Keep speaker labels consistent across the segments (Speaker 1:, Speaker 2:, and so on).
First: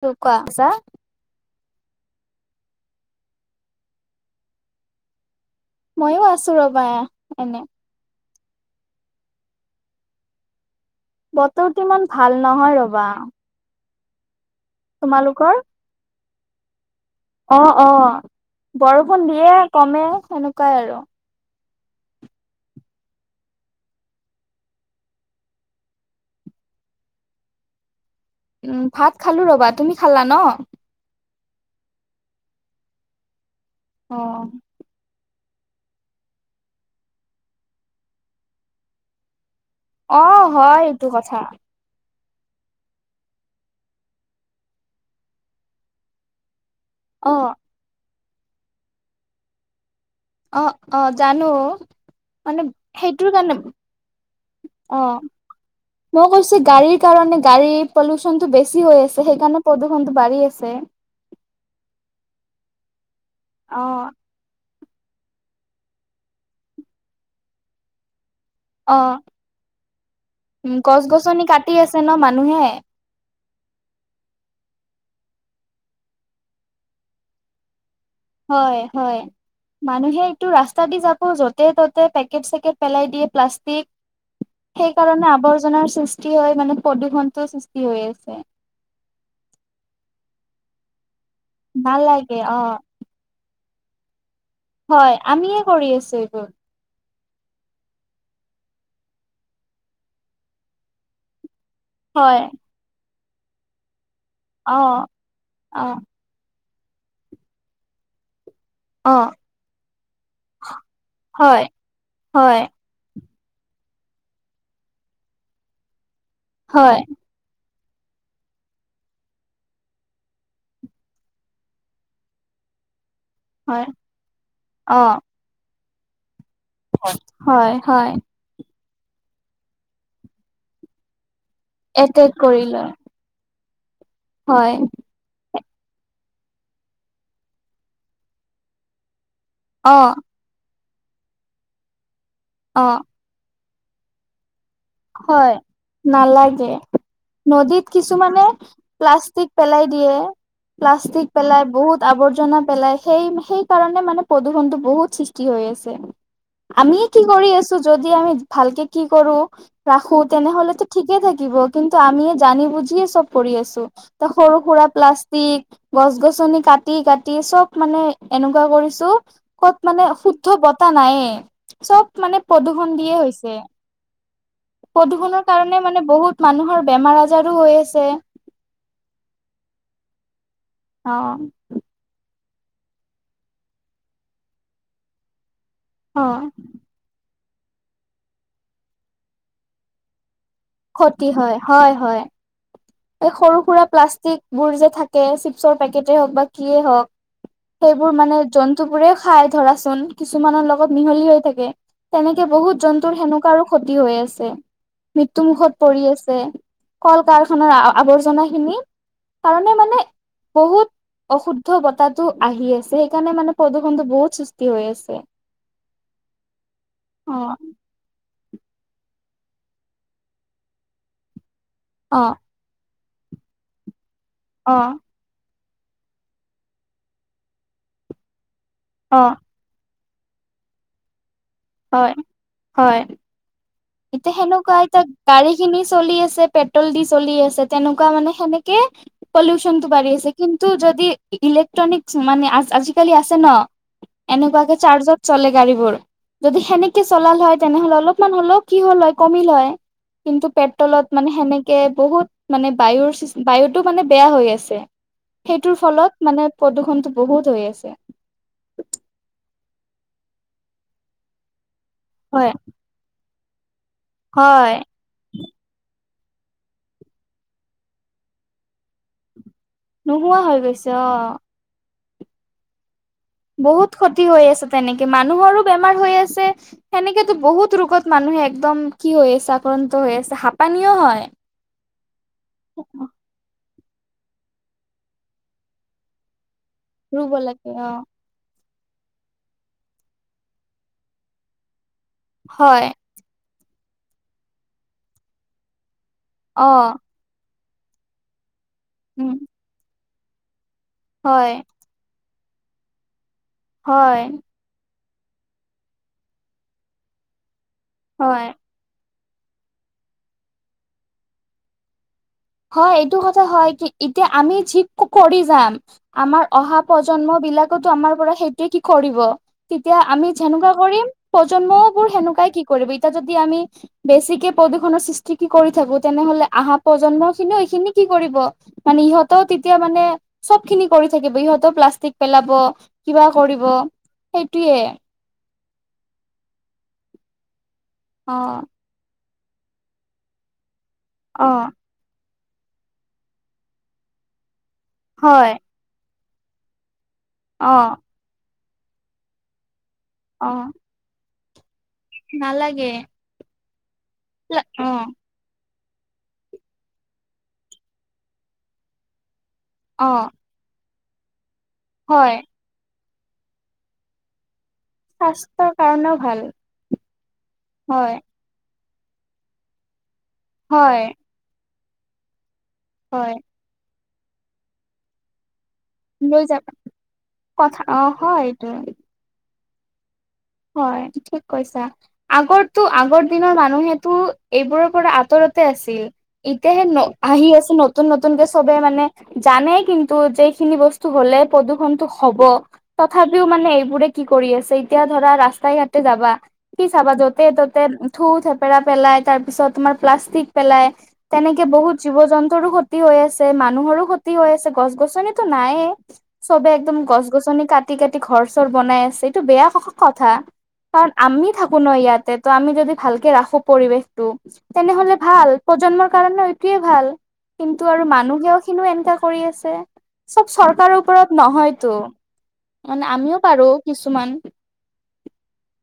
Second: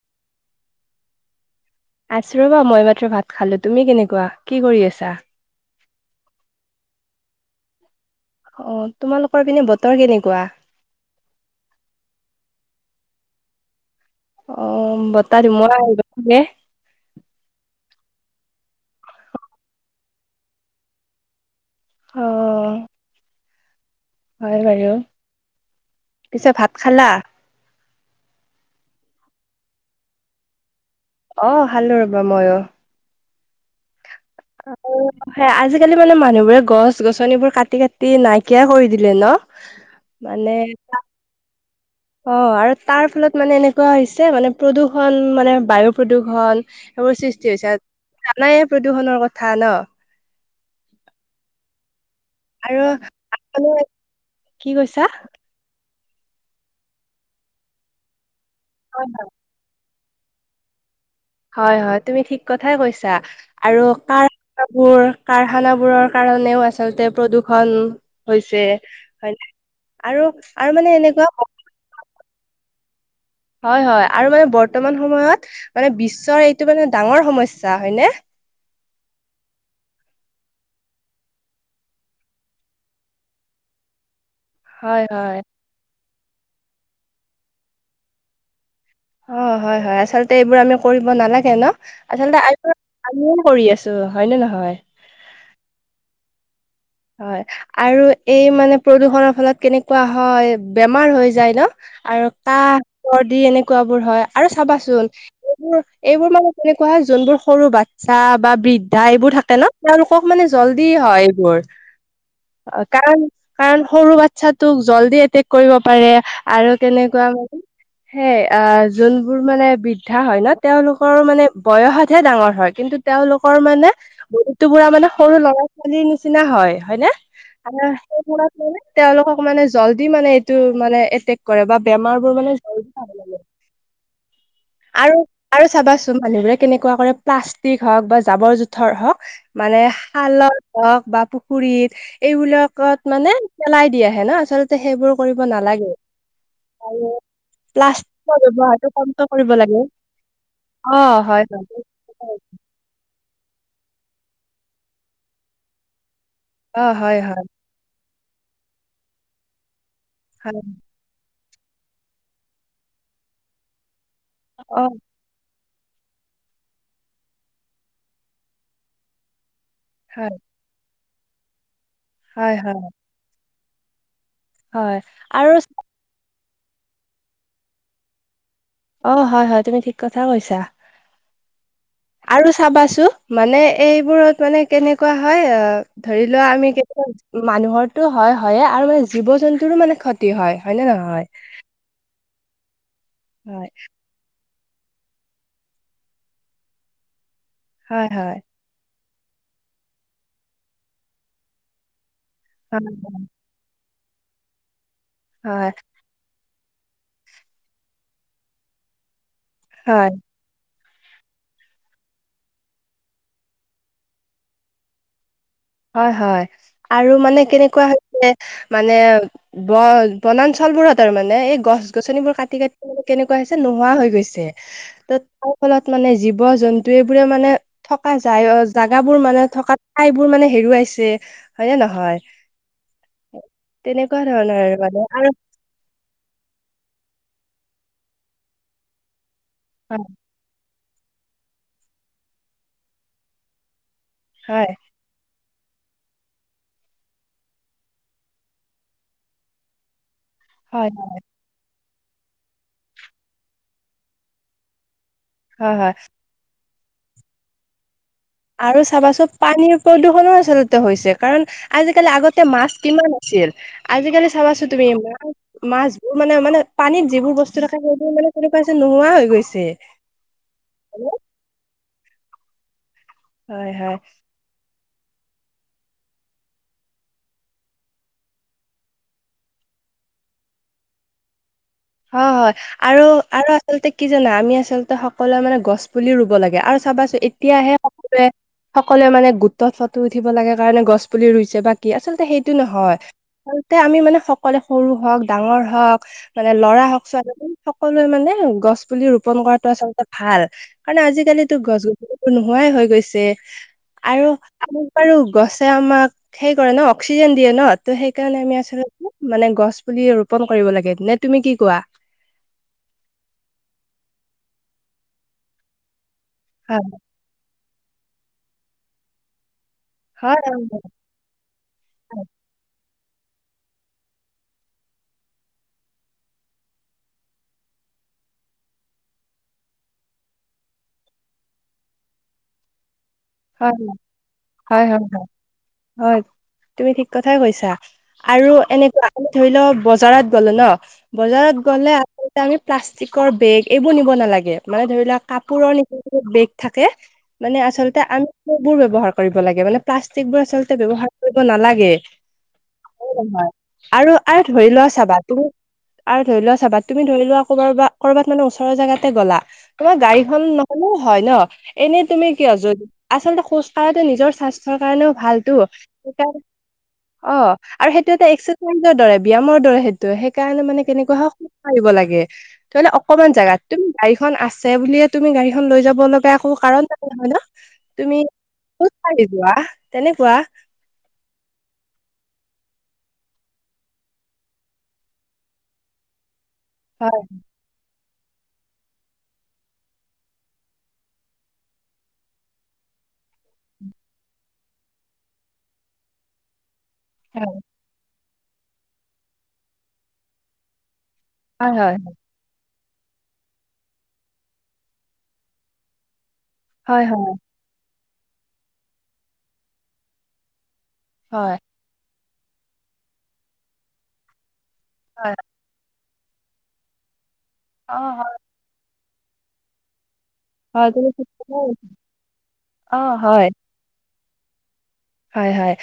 Speaker 1: কো কোৱা আছা [unintelligible]
Speaker 2: আছো ৰবা মই মাত্ৰ ভাত খালো তুমি কেনেকুৱা কি কৰি আছা
Speaker 1: মইও আছো ৰবা এনে
Speaker 2: অ তোমালোকৰ পিনে বতৰ কেনেকুৱা
Speaker 1: বতৰটো ইমান ভাল নহয় ৰবা।
Speaker 2: অ বতাহ
Speaker 1: তোমালোকৰ
Speaker 2: ধুমুহা আহিব যে
Speaker 1: অ অ বৰষুণ দিয়ে কমে সেনেকুৱাই আৰু
Speaker 2: অ হয় বাৰু পিছে ভাত খালা
Speaker 1: উ ভাত খালো ৰবা তুমি খালা ন?
Speaker 2: অ খালো ৰবা মইয়ো।
Speaker 1: অ।
Speaker 2: আকৌ পাত সেয়া আজিকালি মানে মানুহবোৰে গছ গছনিবোৰ কাটি কাটি নাইকিয়া কৰি দিলে ন।
Speaker 1: অ
Speaker 2: মানে
Speaker 1: হয় এইটো [inaudible]
Speaker 2: অ আৰু তাৰ ফলত মানে এনেকুৱা হৈছে মানে প্ৰদূৰ্ষণ মানে বায়ু প্ৰদূৰ্ষণ। সেইবোৰ
Speaker 1: অ
Speaker 2: সৃষ্টি হৈছে আৰু জানাই প্ৰদূষণৰ কথা ন।
Speaker 1: অ অ জানো। মানে
Speaker 2: আৰু
Speaker 1: সেইটোৰ কাৰণে
Speaker 2: মানে কি কৈছা
Speaker 1: অ। মই কৈছো গাড়ীৰ কাৰণে গাড়ী পলুচনতটো বেছি
Speaker 2: অ
Speaker 1: হৈ আছে সেইকাৰণে। প্ৰদূষণ টো বাঢ়ি আছে।
Speaker 2: হয় হয় তুমি ঠিক কথাই কৈছা
Speaker 1: অ
Speaker 2: আৰু কাৰ। বোৰ কাৰখানা বোৰৰ কাৰণেও আচলতে প্ৰদূৰ্ষন। হৈছে
Speaker 1: অ
Speaker 2: হয় নে আৰু আৰু মানে এনেকুৱা।
Speaker 1: কাতি আছে ন মানুহে।
Speaker 2: হয় হয় আৰু মানে বৰ্তমান সময়ত মানে বিশ্বৰ এইটো মানে ডাঙৰ সমস্যা হয়নে।
Speaker 1: হয় হয়। মানুহে এইটো ৰাস্তা দি যাব য'তে ত'তে পেকেট চেকেট পেলাই দিয়ে প্লাষ্টিক।
Speaker 2: হয়
Speaker 1: সেইকাৰণে
Speaker 2: হয়
Speaker 1: আৱৰ্জনাৰ সৃষ্টি হয় মানে প্ৰদূষণটো সৃষ্টি হৈ আছে।
Speaker 2: অঁ হয় হয় আচলতে এইবোৰ আমি কৰিব নালাগে ন
Speaker 1: নালাগে
Speaker 2: আচলতে
Speaker 1: অ
Speaker 2: আৰু। আমিও কৰি আছো হয়নে নহয়।
Speaker 1: হয় আমিয়ে কৰি আছো এই।
Speaker 2: হয় আৰু এই মানে প্ৰদূষণৰ ফলত কেনেকুৱা হয় বেমাৰ হৈ যায় ন। আৰু
Speaker 1: হয়
Speaker 2: কাহ চৰ্দি এনেকুৱা বোৰ হয় আৰু
Speaker 1: অ
Speaker 2: চাবাচোন এইবোৰ
Speaker 1: অ
Speaker 2: এইবোৰ মানে- এনেকুৱা যোনবোৰ সৰু বাচ্ছা বা বৃদ্ধ- দা
Speaker 1: অ
Speaker 2: এইবোৰ থাকে ন তেওঁলোকক মানে জল্দি হয় এইবোৰ।
Speaker 1: হয়।
Speaker 2: অ, কাৰণ কাৰণ সৰু বাচ্ছাটোক জল্দি এটেক কৰিব পাৰে আৰু কেনেকুৱা-
Speaker 1: । [inaudible]
Speaker 2: সেই অ যোনবোৰ মানে বৃদ্ধা হয় ন তেওঁলোকৰ মানে বয়সতহে ডাঙৰ হয় কিন্তু তেওঁলোক-
Speaker 1: হয়
Speaker 2: মানে বহুতো বুৰা
Speaker 1: অ
Speaker 2: মানে সৰু ল'ৰা ছোৱালীৰ নিচিনা হয়। হয়নে,
Speaker 1: হয় হয়
Speaker 2: সেই মানে তেওঁলোকক মানে জল্ডি মানে এইটো মানে এতে- কৰে বা বেমাৰ
Speaker 1: এটেক
Speaker 2: বোৰ মানে
Speaker 1: কৰি
Speaker 2: জ
Speaker 1: লয়
Speaker 2: ভ লাগে।
Speaker 1: হয়।
Speaker 2: আৰু আৰু চাবাচোন মানুহবোৰে কেনেকুৱা কৰে প্লাষ্টিক হওক বা জাবৰ জোথৰ হওক। মানে
Speaker 1: অ
Speaker 2: খালত হওক বা পুখুৰীত
Speaker 1: অ
Speaker 2: এইবিলাকত মানে। পেলাই দিয় আহে ন আচলতে- সেইবোৰ কৰিব
Speaker 1: হয়
Speaker 2: নালাগে
Speaker 1: নালাগে
Speaker 2: আৰু
Speaker 1: নদীত
Speaker 2: প্লাষ্টিকৰ
Speaker 1: কিছুমানে
Speaker 2: ব্যৱহাৰটো কমকৈ
Speaker 1: প্লাচ- টিক
Speaker 2: কৰিব লাগে
Speaker 1: পেলাই দিয়ে,
Speaker 2: অ
Speaker 1: প্লাষ্টিক
Speaker 2: হয়
Speaker 1: পেলাই
Speaker 2: হয়
Speaker 1: বহুত - আৱৰ্জনা পেলাই সেই সেই কাৰণে মানে প্ৰদূষণতটো বহুত সৃষ্টি হৈ আছে।
Speaker 2: অ
Speaker 1: আমি কি
Speaker 2: হয় হয়
Speaker 1: কৰি আছো যদি আমি ভালকে কি কৰো ৰাখো
Speaker 2: হয়
Speaker 1: তেনেহলেতো। ঠিকে থাকিব কিন্তু আমি জানি বুজিয়েই চব কৰি আছো। সৰু
Speaker 2: অ
Speaker 1: সুৰা প্লাষ্টিক। গছ গছনি কাটি কাটি চব মানে এনেকুৱা কৰিছো, কত মানে
Speaker 2: হয়
Speaker 1: শুদ্ধ ব- টা নাইয়ে, চব মানে
Speaker 2: হয় হয়
Speaker 1: প্ৰদূষণ দিয়ে হৈছে।
Speaker 2: হয়
Speaker 1: প্ৰদূষণৰ
Speaker 2: আৰু
Speaker 1: কাৰণে মানে বহুত মানুহৰ বেমাৰ আজাৰো হৈ আছে।
Speaker 2: অঁ হয় হয় তুমি ঠিক কথা কৈছা।
Speaker 1: অঁ।
Speaker 2: আৰু চাবাচো মানে এইবোৰত মানে কেনেকুৱা হয় অ- ধৰি লোৱা
Speaker 1: অ',
Speaker 2: আমি কেতিয়াবা মানুহৰটো হয় হয়ে, আৰু মানে জীৱ জন্তুৰো মানে- যি হয় হয়নে
Speaker 1: ক্ষতি
Speaker 2: নহয়।
Speaker 1: হয় হয় হয়। এই সৰু
Speaker 2: হয়
Speaker 1: সুৰা প্লাষ্টিক বোৰ যে থাকে চিপছৰ পেকেটেই হওঁক বা কিয়েই হওঁক।
Speaker 2: হয়
Speaker 1: সেইবোৰ মানে
Speaker 2: হয়
Speaker 1: জন্তু বোৰে খাই ধৰাচোন কিছুমানৰ লগত মিহলি হৈ থাকে। তেনেকে বহুত জন্তুৰ সেনেকুৱাৰ ক্ষতি হৈ আছে মৃত্যু
Speaker 2: হয়
Speaker 1: মুুখত পৰি আছে। কল কাৰখাৰ আৱৰ্জনা খিনি কাৰণে- মানে
Speaker 2: হয়
Speaker 1: বহুত অশুদ্ধ বতাহটো আহি আছে সেইকাৰণে মানে প্ৰদূষণটো বহুত সৃষ্টি হৈ আছে।
Speaker 2: হয় হয় আৰু মানে
Speaker 1: অ',
Speaker 2: কেনেকুৱা- নে মানে ব বনাঞ্চল বোৰত আৰু মানে এই গছ
Speaker 1: অ',
Speaker 2: গছনিবোৰ কাটি কাটি- কেনেকুৱা হৈছে নোহোৱা হৈ গৈছে।
Speaker 1: অঁ।
Speaker 2: ত তাৰ ফলত মানে জীৱ জন্তু এইবোৰে মানে থকা যায় জোগাবোৰ
Speaker 1: অ',
Speaker 2: মানে থকা- ঠাইবোৰ মানে হেৰুৱাইছে হয়নে
Speaker 1: হয়,
Speaker 2: নহয়?
Speaker 1: হয়।
Speaker 2: তেনেকুৱা ধৰণৰ মানে।
Speaker 1: কিনি চলি আছে, পেট্ৰল দি চলি আছে, তেনেকুৱা মানে সেনেকে পলিউচন টো
Speaker 2: হয়
Speaker 1: বাঢ়ি আছে। কিন্তু যদি ইলেক্ট্ৰনিক মানে আজিকালি আছে ন,
Speaker 2: হয়
Speaker 1: এনেকুৱাকে চাৰ্জত চলে গাড়ীবোৰ, যদি সেনেকে চলাল হয়, তেনেহ'লে অলপমান হ'লেও কি হল হয় কমিল লয়। কিন্তু
Speaker 2: হয়
Speaker 1: পেট্ৰলত মানে সেনেকে বহুত মানে বায়ুৰ বায়ুটো মানে বেয়া হৈ আছে।
Speaker 2: হয়
Speaker 1: সেইটোৰ
Speaker 2: হয়
Speaker 1: ফলত মানে প্ৰদূৰ্ষণতটো বহুত হৈ আছে।
Speaker 2: আৰু চাবাচোন পানীৰ প্ৰদূষণো আচলতে হৈছে, কাৰণ আজিকালি আগতে
Speaker 1: হয়
Speaker 2: মাছ কিমান আছিল। আজিকালি চাবাচো
Speaker 1: হয়
Speaker 2: তুমি ইমান মাছবোৰ মানে মানে পানীত যিবোৰ বস্তু থাকে, সেইবোৰ মানে কেনেকুৱা যে নোহোৱা হৈ গৈছে।
Speaker 1: নোহোৱা হৈ গৈছে অঁ।
Speaker 2: হয়
Speaker 1: বহুত
Speaker 2: হয়
Speaker 1: ক্ষতি হৈ আছে তেনেকে, মানুহৰো বেমাৰ হৈ আছে, সেনেকেতো বহুত ৰোগত মানুহে একদম কি হৈ আছে, আক্ৰান্ত হৈ আছে হাপানিও হয়।
Speaker 2: হয় হয় আৰু আৰু আচলতে কি জানা আমি আচলতে সকলোৱে মানে গছ পুলি ৰুব লাগে আৰু চাবাছো
Speaker 1: ৰুব লাগে
Speaker 2: এতিয়াহে
Speaker 1: অ
Speaker 2: সকলোৱে সকলোৱে মানে গোটত ফটো উঠিব লাগে কাৰণে গছ পুলি ৰুইছে বা কি আচলতে সেইটো
Speaker 1: হয়
Speaker 2: নহয়। আচলতে আমি মানে সকলোৱলে সৰু হওঁক, ডাঙৰ হওঁক, মানে
Speaker 1: অ
Speaker 2: ল'ৰা হওক ছোৱালীজন সকলোৱে মানে গছ পুলি
Speaker 1: উম
Speaker 2: ৰোপন কৰাতটো আচলতে ভাল। কাৰণ
Speaker 1: হয়
Speaker 2: আজিকালিতো গছ-গ নোহোৱাই হৈ গৈছে
Speaker 1: হয়
Speaker 2: আৰু আৰু বাৰো গছে আমাক হেই কৰে ন, অক্সিজেন দিয়ে ন। ত সেইকাৰণে
Speaker 1: হয়
Speaker 2: আমি আচলতে মানে গছ পুলি ৰোপন কৰিব লাগে, নে তুমি কি কোৱা?
Speaker 1: হয় এইটো কথা হয়, কি এতিয়া আমি কৰি যাম, আমাৰ অহা
Speaker 2: হয়
Speaker 1: প্ৰজন্ম বিলাকতো আমাৰ পৰা সেইটোৱে কি কৰিব, তেতিয়া আমি
Speaker 2: হয়
Speaker 1: যেনেকুৱা কৰিম, প্ৰজন্মও বোৰ সেনেকুৱাই কি কৰিব। এতিয়া যদি আমি বেছিকে প্ৰদূষণৰ সৃষ্টি কৰি থাকো, তেনেহলে আহা প্ৰজন্মক এইখিনি কি কৰিব। মানে ইহঁতেও তেতিয়া মানে সব খিনি কৰি থাকিব, ইহঁতেও প্লাষ্টিক পেলাব, কিবা কৰিব
Speaker 2: হয় হয় হয়
Speaker 1: সেইটোয়ে।
Speaker 2: হয় হয় হয় তুমি ঠিক কথাই কৈছা
Speaker 1: অ
Speaker 2: আৰু এনেকুৱা আমি ধৰি লওঁ বজাৰত গ'লো ন,
Speaker 1: অ
Speaker 2: বজাৰত গলে এয়া আমি প্লাষ্টিকৰ বেগ এইবোৰ নিব নালাগে। মানে ধৰি লোৱা
Speaker 1: হয়
Speaker 2: কাপোৰৰ বেগ থাকে, মানে
Speaker 1: অ
Speaker 2: আচলতে আমি সেইবোৰ ব্যৱহাৰ কৰিব লাগে মানে, প্লাষ্টিক বোৰ
Speaker 1: অ
Speaker 2: আচলতে ব্যৱহাৰ কৰিব নালাগে।
Speaker 1: নালাগে।
Speaker 2: হয়। আৰু আৰু ধৰি লোৱা
Speaker 1: অ
Speaker 2: চাবা' তুমি আৰু ধৰি লোৱা চাবা, তুমি ধৰি লোৱা কৰবাৰ বা ক'বাত মানে ওচৰৰ জাগাতে গ'লা, তোমাৰ
Speaker 1: অ
Speaker 2: গাড়ীখন হয় ন, এনেই তুমি
Speaker 1: হয়
Speaker 2: কিয় যদি আচলতে খোজ কঢ়াতে নিজৰ স্বাস্থ চৰ কাৰণেও ভাল টো,
Speaker 1: স্বাস্থ্যৰ কাৰণেও ভাল
Speaker 2: অ আৰু সেইটো
Speaker 1: হয়
Speaker 2: এটা ৰ দৰে ব্যয়ায়ামৰ দৰে সেইটো, সেইকাৰণে মানে
Speaker 1: হয়
Speaker 2: কেনেকুৱা স [unintelligible] লাগে। ধৰিলক
Speaker 1: হয়
Speaker 2: অকণমান জোগাত, তুমি গাড়ীখন আছে বুলিয়ে তুমি গাড়ীখন লৈ যাব লগা
Speaker 1: লৈ
Speaker 2: একো
Speaker 1: যাবা
Speaker 2: কাৰণ নাই নাই নহয় ন?
Speaker 1: কথা অ
Speaker 2: তুমি
Speaker 1: হয় এইটোৱে।
Speaker 2: [unintelligible] তেনেকুৱা।
Speaker 1: হয়, ঠিক কৈছা। আগতো, আগৰ দিনৰ মানুহেতো এইবোৰৰ পৰা আঁতৰতে আছিল। ইতিয়ােহে ন,
Speaker 2: হয়,
Speaker 1: আহি আছে নহ নতুন নতুনকে চবে মানে জানে কিন্তু, যেখিনি বস্তু হলে প্ৰদূৰণতটো হব। তথাপিও মানে এইবোৰে কি কৰি আছে, এতিয়া ধৰা ৰাস্তাই ঘাটে যাবা, কি চাবা য'তে
Speaker 2: হয়,
Speaker 1: ত'তে থু থেপেৰা পেলাই, তাৰ পিছত তোমাৰ প্লাষ্টিক পেলাই তেনেকে
Speaker 2: হয়, হয়,
Speaker 1: বহুত জীৱ জন্তুৰো। ক্ষতি হৈ আছে, মানুহৰো ক্ষতি হৈ আছে, গছ-গছনিতো নাইে। চবে একদম
Speaker 2: হয়, হয়,
Speaker 1: গছ-গছনি কাটি কাটি কাটি ঘৰ চৰ বনাই আছে। এইটো বেয়া কথা, কাৰণ আমি
Speaker 2: হয়,
Speaker 1: পুনৰ ইয়াতে ত' আমি যদি ভালকে ৰাখো পৰিৱেশ টো তেনেহলে
Speaker 2: হয়,
Speaker 1: ভাল। প্ৰজন্মৰ কাৰণে এইটোৱে ভাল কিন্তু
Speaker 2: অ',
Speaker 1: আৰু
Speaker 2: হয়,
Speaker 1: মানুহেও খিনিও এনেকা কৰি আছে। চব
Speaker 2: হয়,
Speaker 1: চৰকাৰৰ
Speaker 2: তুমি ঠিক
Speaker 1: ওপৰত
Speaker 2: কথাই কৈছা।
Speaker 1: নহয়তো মানে
Speaker 2: অ',
Speaker 1: আমিও
Speaker 2: হয়।
Speaker 1: পাৰোঁ কিছুমান।
Speaker 2: হয় হয়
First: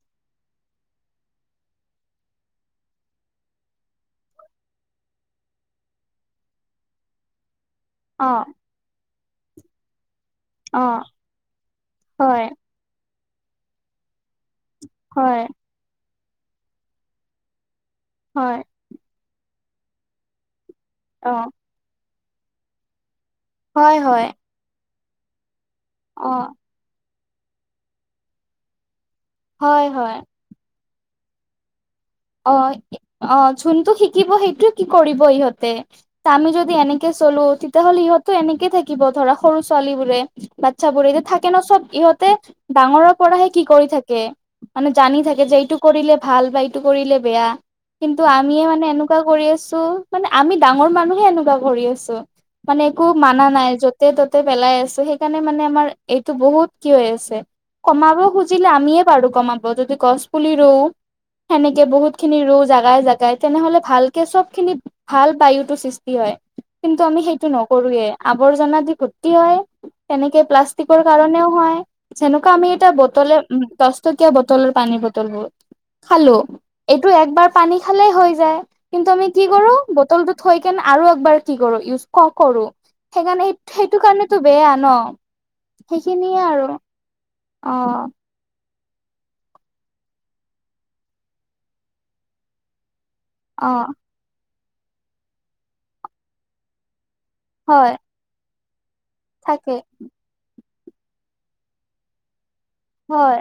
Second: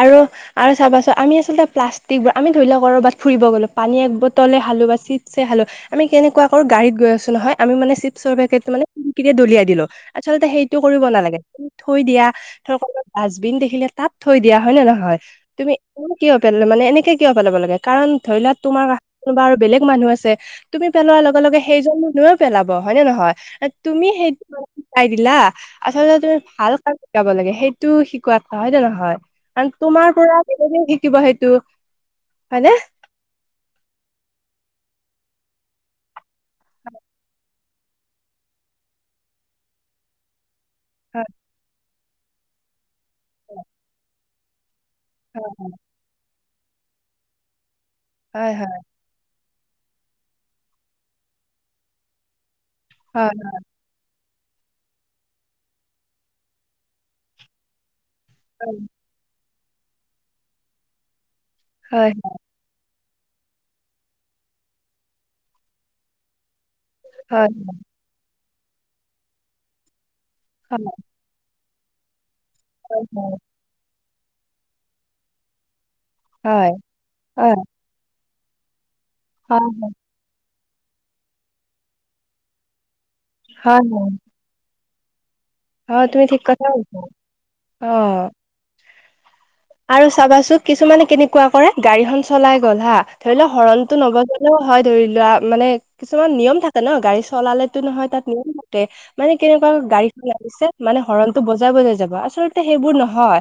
Speaker 2: আৰু আৰু চাবাচোন আমি আচলতে প্লাষ্টিকবোৰ আমি ধৰি লৱক ক'ৰবাত ফুৰিব গ'লো পানী এক বটলে খালোঁ বা চিপছে খালোঁ। আমি কেনেকুৱা কৰোঁ গাড়ীত গৈ আছোঁ নহয় আমি মানে
Speaker 1: অ
Speaker 2: চিপছৰ পেকেট মানে খিৰিকীৰে দলিয়াই দিলোঁ। আচলতে সেইটো
Speaker 1: অ
Speaker 2: কৰিব নালাগে তুমি থৈ দিয়া,
Speaker 1: হয়
Speaker 2: ধৰা ক'ৰবাত ডাষ্টবিন দেখিলে তাত থৈ দিয়া হয়নে নহয়?
Speaker 1: হয়
Speaker 2: তুমি তুমিনো কিয় পেলা মানে এনেকে কিয় পেলাব লাগে কাৰণ ধৰি লোৱা
Speaker 1: হয়
Speaker 2: তোমাৰ কা কোনোবা আৰু বেলেগ মানুহ আছে তুমি পেলোৱাৰ
Speaker 1: অ
Speaker 2: লগে লগে সেইজন মানুহেও পেলাব হয় নে নহয়? এত
Speaker 1: হয়
Speaker 2: তুমি
Speaker 1: হয়
Speaker 2: সেইটো শিকাই দিলা আচলতে
Speaker 1: অ
Speaker 2: তুমি ভাল কাম শিকাব লাগে। সেইটো শিকোৱাত হয়নে নহয়? কাৰণ
Speaker 1: হয়
Speaker 2: তোমাৰ
Speaker 1: হয়
Speaker 2: পৰা বেলেগেও শিকিব সেইটো।
Speaker 1: অঁ
Speaker 2: হয়নে?
Speaker 1: অঁ যোনটো শিকিব সেইটোৱে কি কৰিব ইহঁতে। তা' আমি যদি এনেকে চলো তেতিয়াহ'লে ইহঁতো এনেকে থাকিব ধৰা সৰু ছোৱালীবোৰে। বাতচ্ছাবোৰে এতিয়া
Speaker 2: হয়
Speaker 1: থাকে ন চব ইহঁতে ডাঙৰৰ পৰাহে কি কৰি থাকে। মানে জানি থাকে যে এইটো কৰিলে ভাল বা এইটো কৰিলে বেয়া কিন্তু
Speaker 2: হয়
Speaker 1: আমিয়ে
Speaker 2: হয়
Speaker 1: মানে এনেক এনেকুৱা কৰি আছোঁ মানে আমি ডাঙৰ মানুহে এনেকুৱা কৰি আছোঁ। মানে একো
Speaker 2: হয়
Speaker 1: মানা নাই য'ত য'তে ততে পেলাই আছোঁ। সেইকাৰণে মানে আমাৰ এইটো বহুত কি হৈ আছে কমাব খোজ জিলে আমিয়ে পাৰোঁ কমাব যদি গছ পুলি ৰু সেনেকে
Speaker 2: হয়
Speaker 1: বহুত খিনি ৰু জাগাই জা যায় তেনেহলে ভালকে চব খিনি ভাল বায়ুটো সৃষ্টি হয় কিন্তু আমি সেইটো
Speaker 2: হয়
Speaker 1: নকৰোঁৱে। আৱৰ্জনা দি গোক্তি হয়। তেনেকে
Speaker 2: হয়
Speaker 1: প্লাষ্টিকৰ কাৰণেও হয়। যেনেকুৱা আমি এটা
Speaker 2: হয়
Speaker 1: বটলে উম দছ টকীয়া বটলৰ পানীৰ বটলবোৰ। খালো
Speaker 2: হয়
Speaker 1: এইটো
Speaker 2: হয়
Speaker 1: একবাৰ
Speaker 2: হয় হয়
Speaker 1: পানী খালে হৈ যায়। কিন্তু আমি কি
Speaker 2: হয়
Speaker 1: কৰোঁ? বটলটো থৈ কেনে আৰু একবাৰ কি কৰোঁ ইউজ ক কৰোঁ সেই সেইকাৰণে সেই
Speaker 2: হয় হয়
Speaker 1: সেইটো
Speaker 2: হয়
Speaker 1: কাৰণে সেইটো বেয়া ন?
Speaker 2: হয় তুমি ঠিক
Speaker 1: সেইখিনিয়ে
Speaker 2: কথা
Speaker 1: আৰু
Speaker 2: কৈছা
Speaker 1: অঁ।
Speaker 2: অ আৰু চাবাচোন কিছুমানে কেনেকুৱা কৰে গাড়ীখন চলাই গ'ল হা ধৰি লোৱা
Speaker 1: অ
Speaker 2: হৰণটো নবজো হয় ধৰি লোৱা মানে কিছুমান নিয়ম থাকে ন? গাড়ী চলালেতো
Speaker 1: হয়
Speaker 2: নহয় তাত নিয়ম কে মানে কেনেকুৱা
Speaker 1: থাকে
Speaker 2: গাড়ীখন লাগিছে। মানে হৰণটো বজাই বজাই যাব। আচল লতে সেইবোৰ
Speaker 1: হয়
Speaker 2: নহয়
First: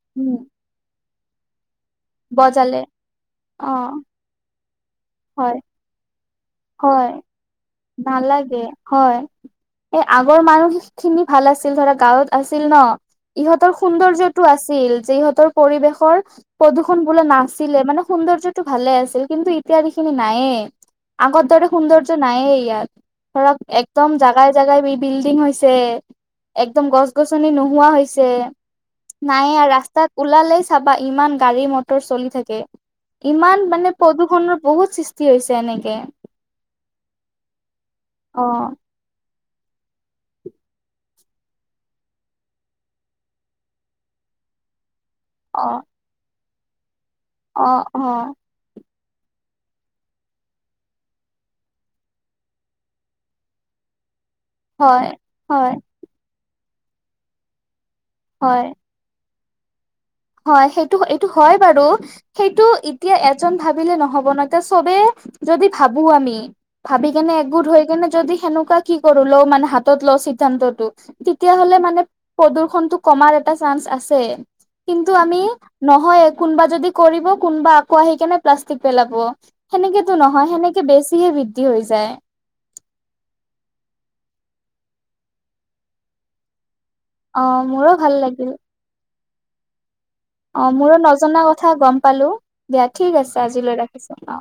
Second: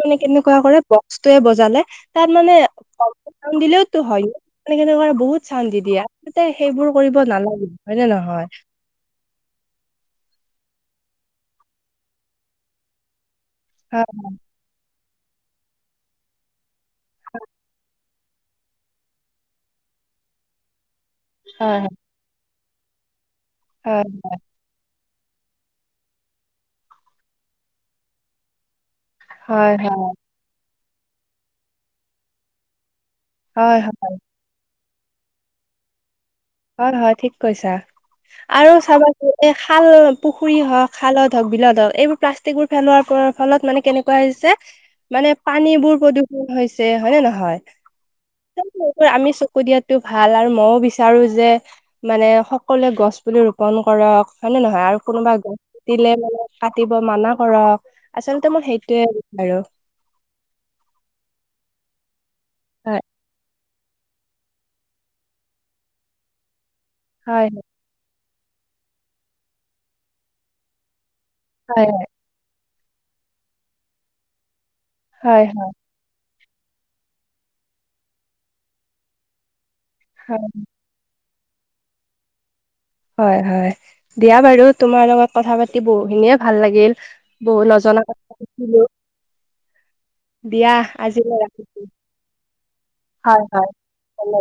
Speaker 2: মানে
Speaker 1: উম
Speaker 2: কেনেকুৱা কৰে বক্সটোৱে বজালে তাত মানে
Speaker 1: বজালে
Speaker 2: চাউন
Speaker 1: অ।
Speaker 2: দিলেওতো হয। [unintelligible] বহুত
Speaker 1: হয়,
Speaker 2: চাউণ্ দি দিয়া। তাতে সেইবোৰ
Speaker 1: হয়,
Speaker 2: কৰিব নালাগে। হয় নে নহয়
Speaker 1: নালাগে। হয় এই আগৰ মানুহ খিনি ভাল আছিল ধৰা গাঁৱত আছিল ন। ইহঁতৰ
Speaker 2: হয়
Speaker 1: সৌন্দৰ্যটো আছিল যে ইহঁতৰ পৰিৱেশৰ প্ৰদূষণ। খন বোলো নাছিলে মানে সৌন্দৰ্যটো ভালে আছিল কিন্তু ইতয়াদিখিনি নায়েই। আগত দৰে
Speaker 2: হয়
Speaker 1: সৌন্দৰ্য নাইে ইয়াত ধৰক
Speaker 2: হয়
Speaker 1: একদম জাগাই। জোগাই বি বিল্ডিং হৈছে একদম গছ গছনি নোহোৱা হৈছে। নাইে
Speaker 2: হয় হয়
Speaker 1: ৰাস্তাত ওলালেই চাবা ইমান গাড়ী মটৰ চলি থাকে। ইমান
Speaker 2: হয়
Speaker 1: মানে
Speaker 2: হয়
Speaker 1: প্ৰদূৰষণৰ বহুত সৃষ্টি হৈছে এনেকে।
Speaker 2: হয় হয় ঠিক কৈছা
Speaker 1: অ',
Speaker 2: আৰু চাবা এ খাল, পুখুৰী হওক খালত হওক বিলত হওক এইবোৰ প্লাষ্টিক বোৰ ফেলোৱাৰ পৰৰ ফলত মানে কেনেকুৱা হৈছে।
Speaker 1: [inaudible]
Speaker 2: মানে পানী
Speaker 1: অ'।
Speaker 2: বোৰ প্ৰদূষণ হৈছে। হয়নে নহয়?
Speaker 1: অ অ।
Speaker 2: আমি চকু দিয়াতো ভাল আৰু মৌ বিচাৰো যে মানে সকলোৱে গছ পুলি ৰোপন কৰক। হয় নে নহয়? আৰু কোনোবা গছ কাটিলে মানে কাটিব মানা কৰক। আচলতে
Speaker 1: হয়
Speaker 2: মই সেইটোৱে বাৰু।
Speaker 1: হয় সেইটো এইটো হয় বাৰু। সেইটো
Speaker 2: হয়
Speaker 1: এতিয়া এজন ভাবিলে নহব ন। তিয়া চবেই যদি ভাবো আমি ভাবি কেনে
Speaker 2: হয়
Speaker 1: একগোট হৈ কেনে যদি সেনেকুৱা কি কৰো ল মানে হাতত ল চিদ্ধান্তটো। তেতিয়া হলে
Speaker 2: হয়
Speaker 1: মানে প্ৰদূ্ষণটো কমাৰ এটা চান্স আছে। কিন্তু আমি
Speaker 2: হয়
Speaker 1: নহয় কোনোবা যদি কৰিব, কোনোবা আকৌ আহি কেনে প্লাষ্টিক পেলাব, সেনেকে', সেইটো
Speaker 2: হয়
Speaker 1: নহয়, সেনেকে বেছিহে বৃদ্ধি হৈ যায়',
Speaker 2: হয়', - হয়', দিয়া বাৰু তোমাৰ লগত কথা পাতি বহুখিনিয়ে ভাল লাগিল',
Speaker 1: অ
Speaker 2: বহুত
Speaker 1: মোৰো
Speaker 2: নজনা
Speaker 1: ভাল
Speaker 2: কথা
Speaker 1: লাগিল
Speaker 2: শিকিলোঁ',
Speaker 1: অ', মোৰো
Speaker 2: আজিলৈ
Speaker 1: নজনা
Speaker 2: ৰাখো
Speaker 1: কথা গম পালোঁ, দিয়া ঠিক আছে আজিলৈ ৰাখিছোঁ, অ',